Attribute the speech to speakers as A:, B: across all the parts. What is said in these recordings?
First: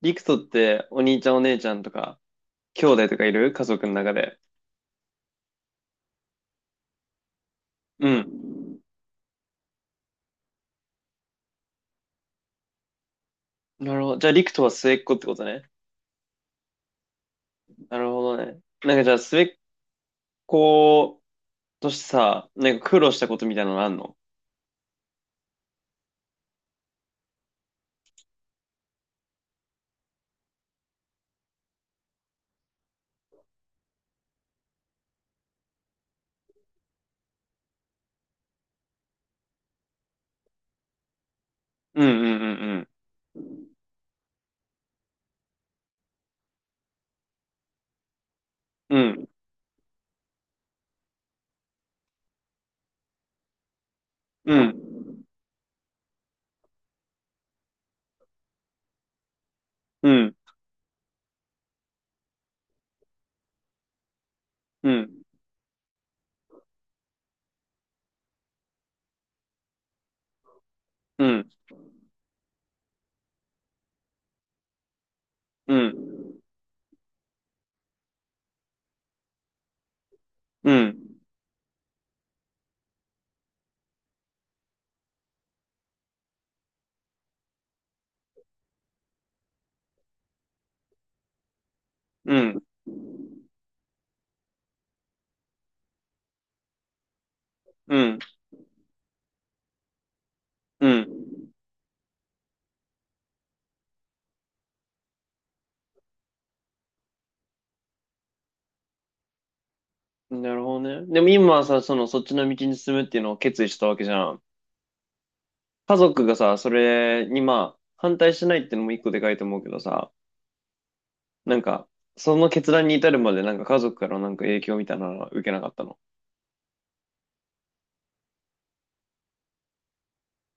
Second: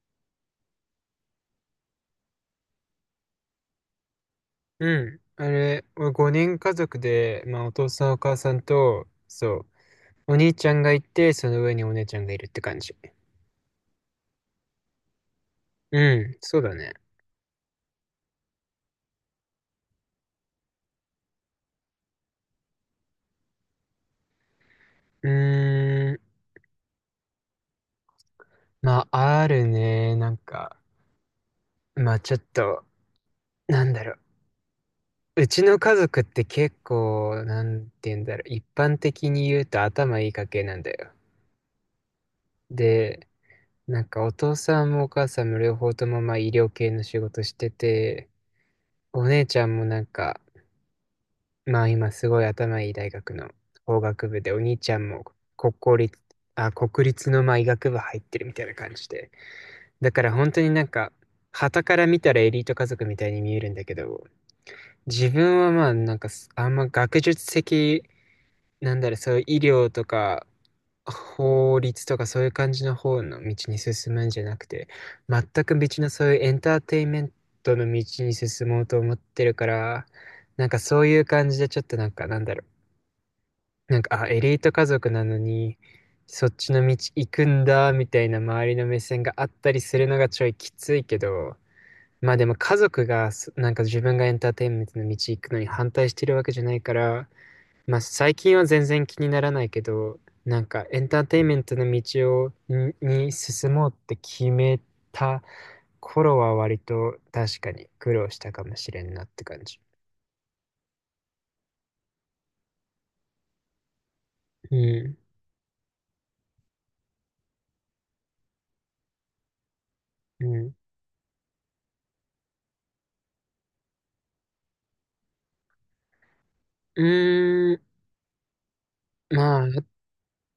A: リクトってお兄ちゃんお姉ちゃんとか、兄弟とかいる家族の中で。
B: うん。あれ、5人家族で、まあ、お父さ
A: う
B: んお母さん
A: ん。
B: と、そう、お兄ちゃんがいて、その上にお姉ちゃんがいるって感じ。
A: なるほど。じゃあ、リクトは末っ子ってことね。
B: うん、そうだね。
A: なるほどね。なんかじゃあ、末っ子としてさ、なんか苦労したことみたいなのあんの？
B: うーん、まあ、あるね。なんか、まあ、ちょっと、なんだろう。うちの家族って結構、なんて言うんだろう。一般的に言うと頭いい家系なんだよ。
A: うん、うん、
B: で、なんかお父さんもお母さんも両方ともまあ医療系の仕事してて、
A: うん、う
B: お
A: ん。
B: 姉ちゃんもなんか、まあ今すごい頭いい大学の法学部で、
A: う
B: お
A: ん。
B: 兄ちゃんも国公立、あ、国立のまあ医学部入ってるみたいな感じで。
A: う
B: だ
A: ん。
B: か
A: う
B: ら
A: ん。
B: 本当になんか、傍から見たらエリート家族みたいに見えるんだけど、
A: うん。
B: 自分はまあなんかあんま学術的、なんだろう、そういう医療とか、
A: うん。
B: 法律とかそういう感じの方の道に進むんじゃなくて、全
A: う
B: く別のそう
A: ん。
B: いうエンターテインメントの道に進もうと思ってるから、なん
A: う
B: かそう
A: ん。
B: いう感じでちょっとなんかなんだろう、なんか、あ、エリート家族なのに、そっちの道行くんだ、みたいな周りの目線があったりするのがちょいきついけど、ま
A: う
B: あでも
A: ん。
B: 家族がなんか自分がエンターテインメントの道行くのに反対してるわけじゃないから、
A: う
B: まあ
A: ん。
B: 最近は全然気にならないけど、なんか
A: う
B: エンターテイン
A: ん。
B: メントの道に進もうって決めた頃は割と確かに苦労したかもしれんなって感じ。
A: なるほどね。でも今はさ、その、そっちの道に進むっていうのを決意したわけじゃん。
B: うん。
A: 家族がさ、それにまあ、反対しないってのも一個でかいと思うけどさ、
B: うん。
A: なんか、その決断に至るまでなんか家族からなんか影響みたいなのは受けなかったの？
B: うーん。まあ、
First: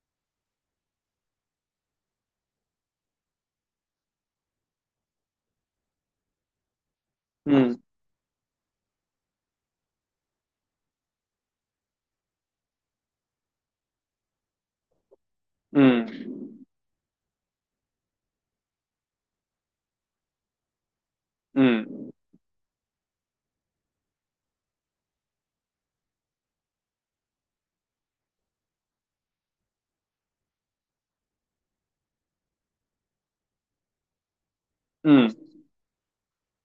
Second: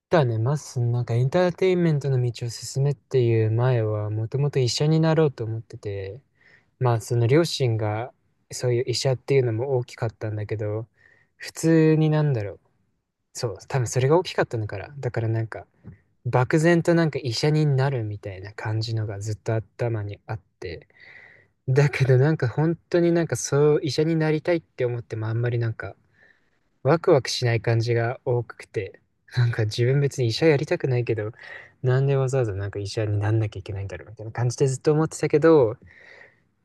B: だね、まず、なんかエンターテインメントの道を進めっていう前は、もともと医者になろうと思ってて、まあ、その両
A: う
B: 親
A: ん、
B: が、そういう医者っていうのも大きかったんだけど、普通になんだろう。そう、多分それが大きかったのから。だからなんか、
A: うん、
B: 漠然となんか医者になるみたいな感じのがずっと頭にあって。
A: う
B: だけ
A: ん、
B: どなんか本当になんかそう、医者になりたいって思ってもあんまりなんか、ワクワクしない感じが多くて、なんか自分別に医者やりたくないけど、なんでわざわざなんか医者になんなきゃいけないんだろうみたいな感じでずっと思っ
A: う
B: てた
A: ん、
B: けど、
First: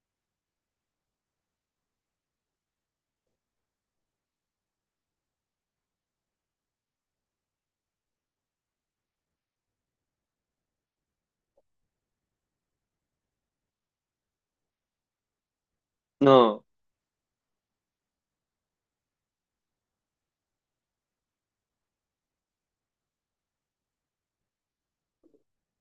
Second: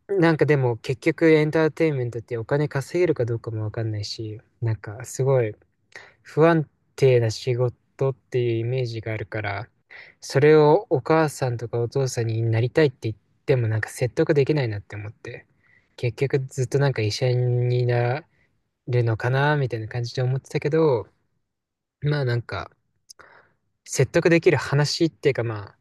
B: なんかでも結局エンターテインメントってお金稼げるかどうかもわかんないし、なんかすごい不安定な仕事っていうイメージがあるから、それをお母さんとかお父さんになりたいって言ってもなんか説得できないなって思って、結局
A: な
B: ず
A: あ、
B: っとなんか医者になれるのかなみたいな感じで思ってたけど、まあなんか、説得できる話っていうかまあ、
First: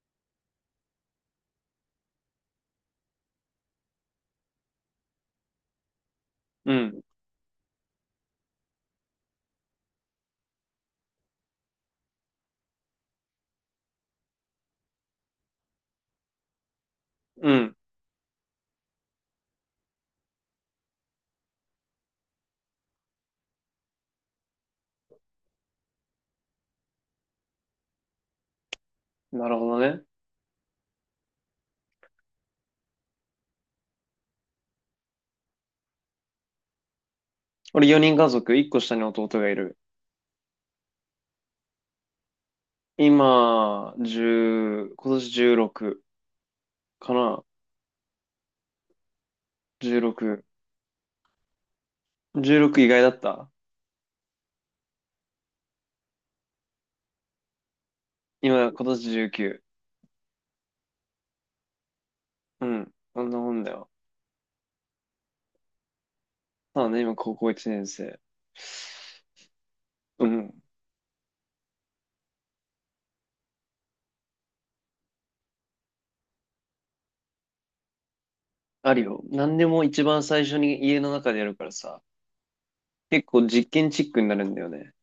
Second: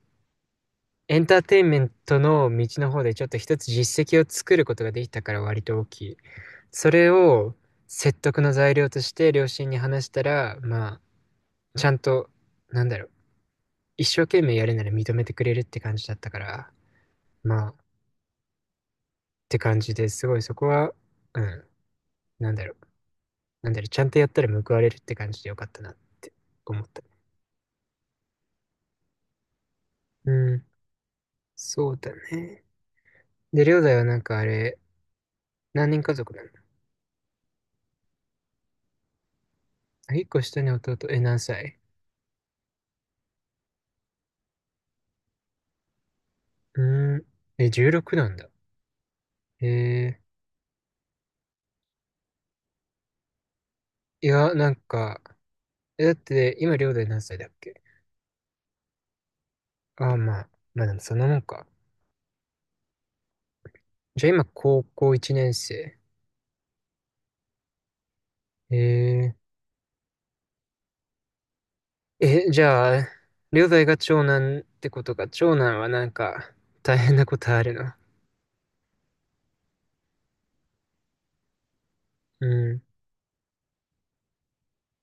B: エンターテインメントの道の方でちょっと一つ実績を作ることができたから割と大きい。
A: う
B: そ
A: ん、
B: れを説得の材料として両親に話したら、まあ、ちゃんと、なんだろう、一生懸命やるなら認めてくれるって感じだったから、
A: う
B: まあ、っ
A: ん。
B: て感じですごいそこは、うん、なんだろう、なんだろう、ちゃんとやったら報われるって感じでよかったなって思った。
A: なるほどね。
B: うん、そうだね。で、りょうだいはなんかあれ、何人家族なんだ？
A: 俺4人家族、1個下に弟がいる。
B: あ、一個下に弟、え、何歳？
A: 今、10、今年16
B: う
A: か
B: ーん。
A: な？
B: え、16なんだ。え
A: 16。16意外だった？
B: いや、なんか、え、だって、今、両弟何歳だっけ？
A: 今、今年19。
B: あ、まあ、まあでもそんなもんか。
A: うん。そんなもんだよ。
B: じゃあ今、高校1年生。
A: まあね、今高校1年生。
B: え
A: うん。
B: え、じゃあ、両弟が長男ってことか、長男はなんか、大変なことあるの？
A: あるよ。何でも一番最初に家の中でやるからさ。
B: うん、
A: 結構実験チックになるんだよね。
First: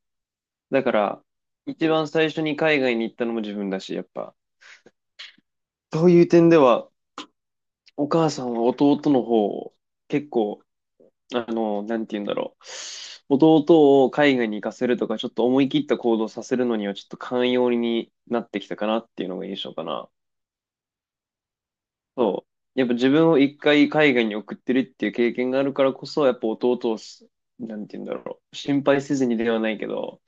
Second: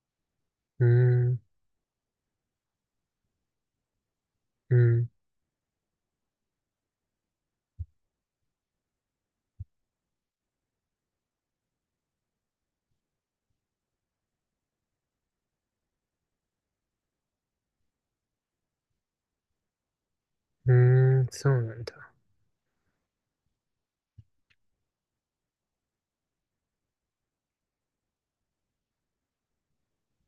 A: だ
B: う
A: から、
B: ん、
A: 一番最初に海外に行ったのも自分だし、やっぱ。
B: うん、
A: そういう点では、お母さんは弟の方を結構、あの、なんて言うんだろう。弟を海外に行かせるとか、ちょっと思い切った行動させるのには、ちょっと寛容になってきたかなっていうのが印象かな。
B: うん、そうなんだ。
A: そう。やっぱ自分を一回海外に送ってるっていう経験があるからこそ、やっぱ弟をなんて言うんだろう。心配せずにではないけど、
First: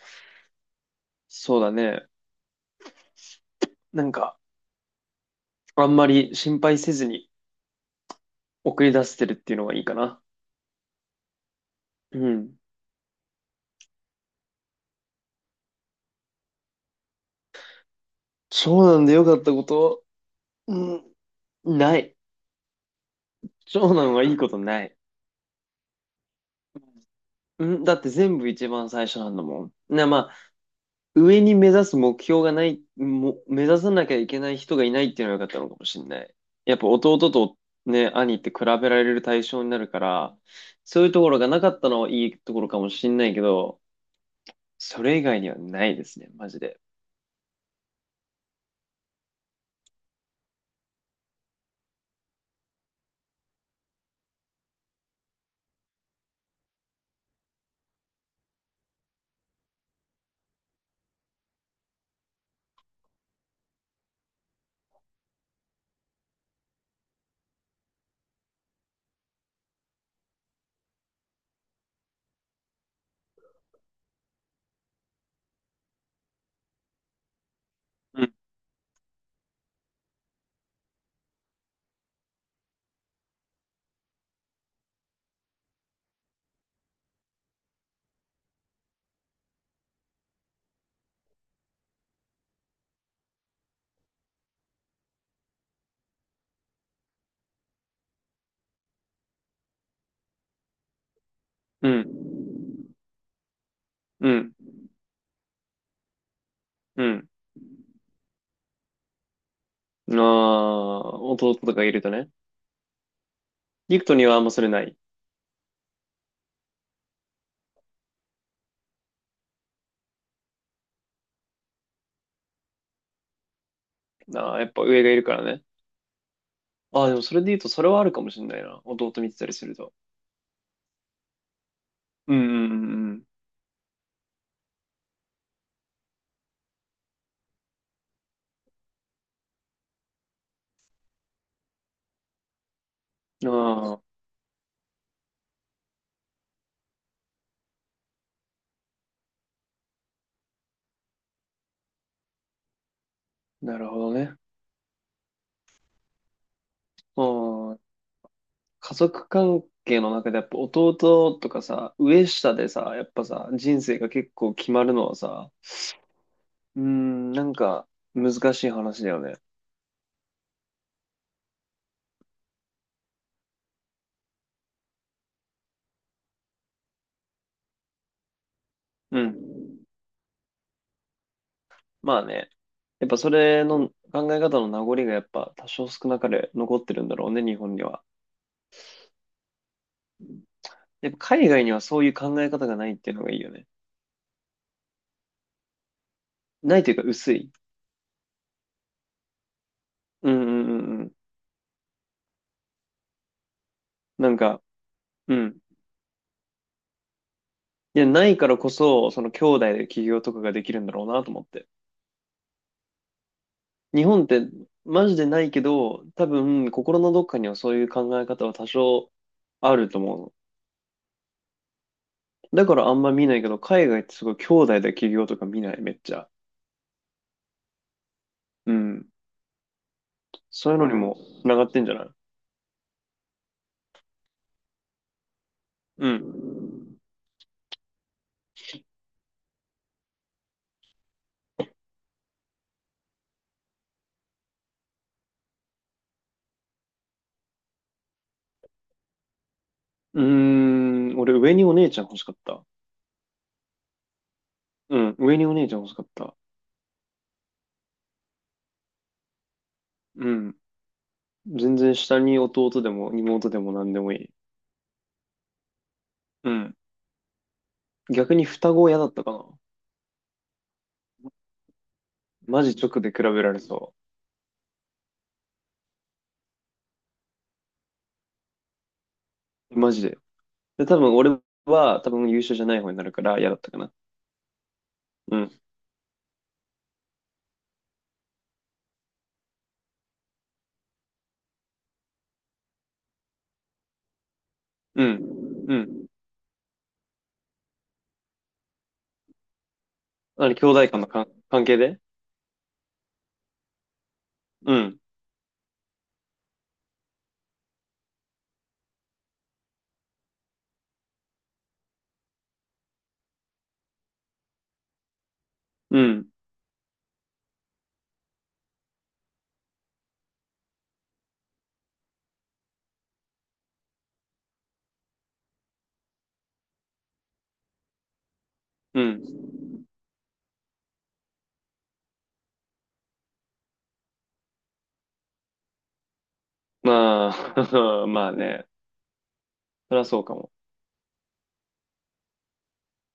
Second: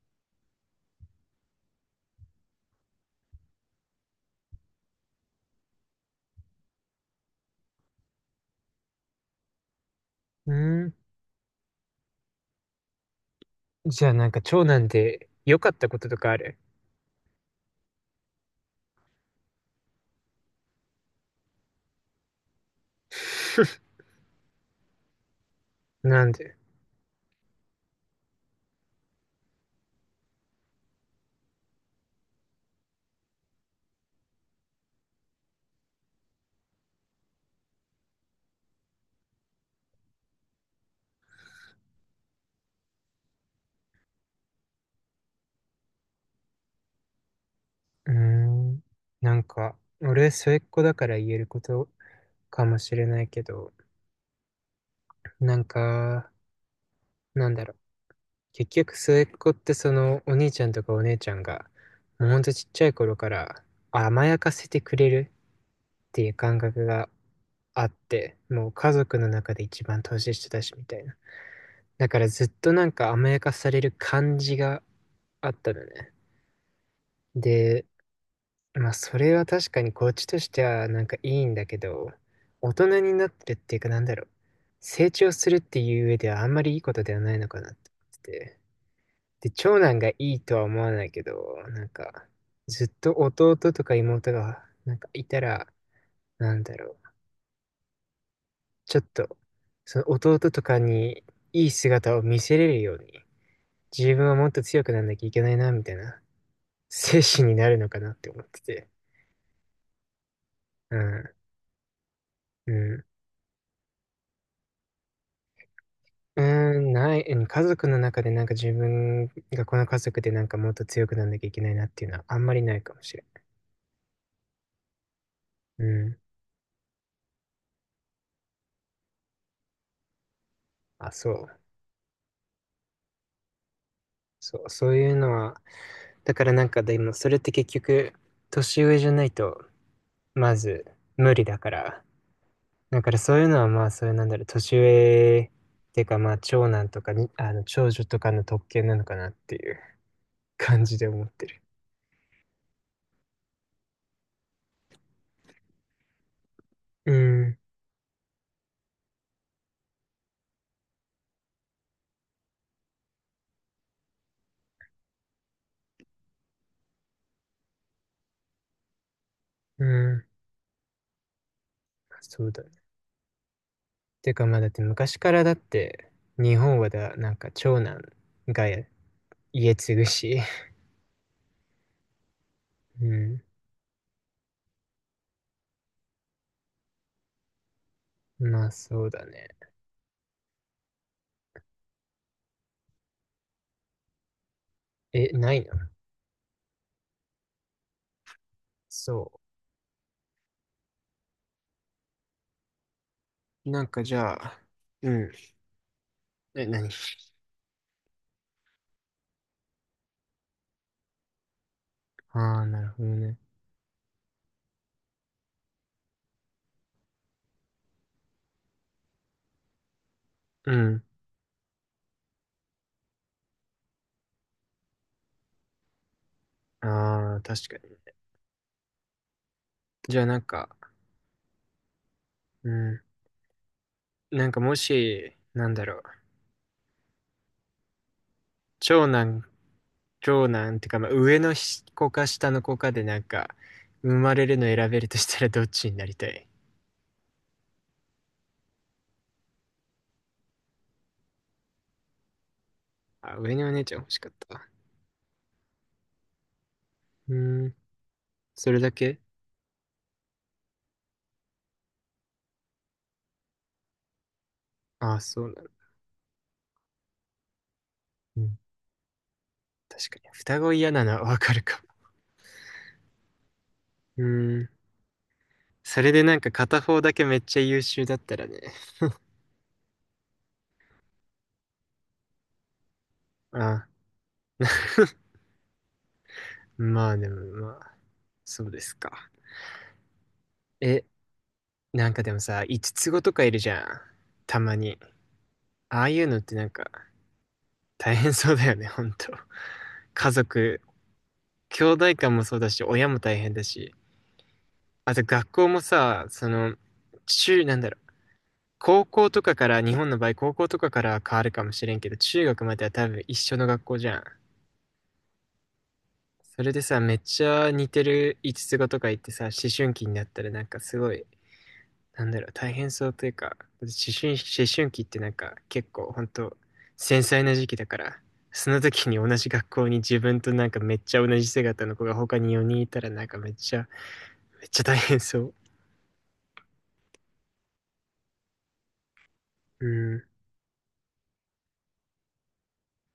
A: そうだね。なんか、あんまり心配せずに送り出せてるっていうのがいいかな。
B: うん、
A: うん。
B: じゃあなんか、長男で良かったこととかある？
A: 長男で良かったこと、うん、ない。長男はいいことない。
B: なんで？
A: うん、だって全部一番最初なんだもん。まあ、上に目指す目標がない、目指さなきゃいけない人がいないっていうのが良かったのかもしれない。やっぱ弟とね、兄って比べられる対象になるから、そういうところがなかったのはいいところかもしれないけど、それ以外にはないですね、マジで。
B: うーん。なんか、俺、末っ子だから言えることかもしれないけど、なんか、なんだろう。結局、末っ子ってその、お兄ちゃんとかお姉ちゃんが、もうほんとちっちゃい頃から甘やかせてくれるっていう感覚があって、もう家族の中で一番年下だし、みたいな。だからずっとなんか甘やかされる感じがあったのね。で、
A: うん、
B: まあ、それは確かにこっちとしてはなんかいいんだけど、大人になってるっていうかなんだろう。成長するっていう上ではあんまりいいことではないのかなって思ってて。で、長男がいいとは思わないけど、なんか、ずっと弟とか妹がなんかいたら、なんだろう。ちょっと、その弟とかにいい
A: うん、
B: 姿を見せれるように、自分
A: う
B: はもっ
A: ん、
B: と強くなんなきゃいけないな、みたいな
A: う
B: 精
A: ん。
B: 神になるのかなって思ってて。
A: あ
B: う
A: あ、
B: ん。
A: 弟とかいるとね。
B: うん。
A: リクトにはあんまそれない。
B: うーん、ない、うん、家族の中でなんか自分がこの家族でなんかもっと強くなんなきゃいけないなっていうのはあんまりないかもしれ
A: ああ、やっぱ上がいるからね。
B: ん。うん。
A: ああ、でもそれで言うとそれはあるかもしれないな。弟見てたりすると。
B: あ、そう。
A: うん、うん、うん、
B: そう、そういうのは、だからなんかでもそれって結局、年上じゃないと、まず無理だから。だからそうい
A: う
B: うのはまあ、
A: ん。ああ、
B: そういうなんだろう、年上っていうかまあ、長男とかに、あの、長女とかの特権なのかなっていう感じで思ってる。
A: なるほどね。
B: う
A: あ
B: ん、
A: あ、家族関係の中でやっぱ弟とかさ、上下でさ、やっぱさ、人生が結構決まるのはさ、うん、なんか難しい話だよね。
B: うん、そうだね。てかまあだって昔からだって日本はだなんか長男が
A: うん。
B: 家継ぐし、
A: まあね。
B: う
A: やっぱそ
B: ん、
A: れの考え方の名残がやっぱ多少少なかれ残ってるんだろうね、日本には。
B: まあそうだね。
A: やっぱ海外にはそういう考え方がないっていうのがいいよね。
B: え、ないの？
A: ないというか薄い。
B: そ
A: うん、うん、うん、うん。
B: う。なんかじ
A: な
B: ゃ
A: ん
B: あ、
A: か、
B: うん。
A: うん。
B: え、何？
A: いや、ないからこそ、その兄弟で起業とかができるんだろうなと思って。
B: ああ、なるほどね。
A: 日本ってマジでないけど、多分心のどっかにはそういう考え方は多少あると思うの。
B: うん。
A: だからあんま見ないけど、海外ってすごい兄弟で起業とか見ない、めっちゃ。
B: ああ、確かに。
A: うん。
B: じゃあなんか、
A: そういうのにも繋がってんじゃない？
B: うん。なんかもし、なんだろう。
A: うん。
B: 長男、長男ってか、まあ、上の子か下の子かでなんか、生まれるの選べるとしたらどっちになりたい？
A: うーん、俺上にお姉ちゃん欲しかった。
B: あ、上のお姉ちゃん欲しかった。
A: うん、上にお姉ちゃん欲しかった。
B: うん。それだけ？
A: うん。全然下に弟でも妹でも何でもいい。
B: ああ、そうなの。
A: うん。逆
B: う
A: に
B: ん。
A: 双子は嫌だったかな。
B: 確かに。双子嫌なのはわかるかも。
A: マジ直で比べられそ
B: うーん。それでなんか片方だけめっちゃ優秀だったらね。
A: う。マジで。で、多分俺は多分優秀じゃない方になるから嫌だったか
B: ああ、
A: な。うん。
B: まあでもまあ、そうですか。え、なんかでもさ、五つ子とかいるじゃん。たまに。
A: うん。う
B: あ
A: ん。
B: あいうのってなんか大変そうだよね、ほんと。家
A: あの、兄弟
B: 族、
A: 間の関係
B: 兄
A: で。
B: 弟間もそうだし、親も大変だし。
A: うん。
B: あと学校もさ、その、なんだろう高校とかから、日本の場合、高校とかからは変わるかもしれんけど、中学までは多分一緒の学校じゃん。
A: うん。
B: それでさ、めっちゃ似てる五つ子とか言ってさ、思春期になったらなんかすごい、なんだろう、大変そうというか、思春期ってなんか結構ほんと繊細な時期だから、その
A: う
B: 時に同じ学
A: ん。
B: 校に自分となんかめっちゃ同じ姿の子が他に4人いたらなんかめっちゃ、めっちゃ大変そう。
A: まあ、まあね。
B: う
A: そりゃそ
B: ん。
A: うかも。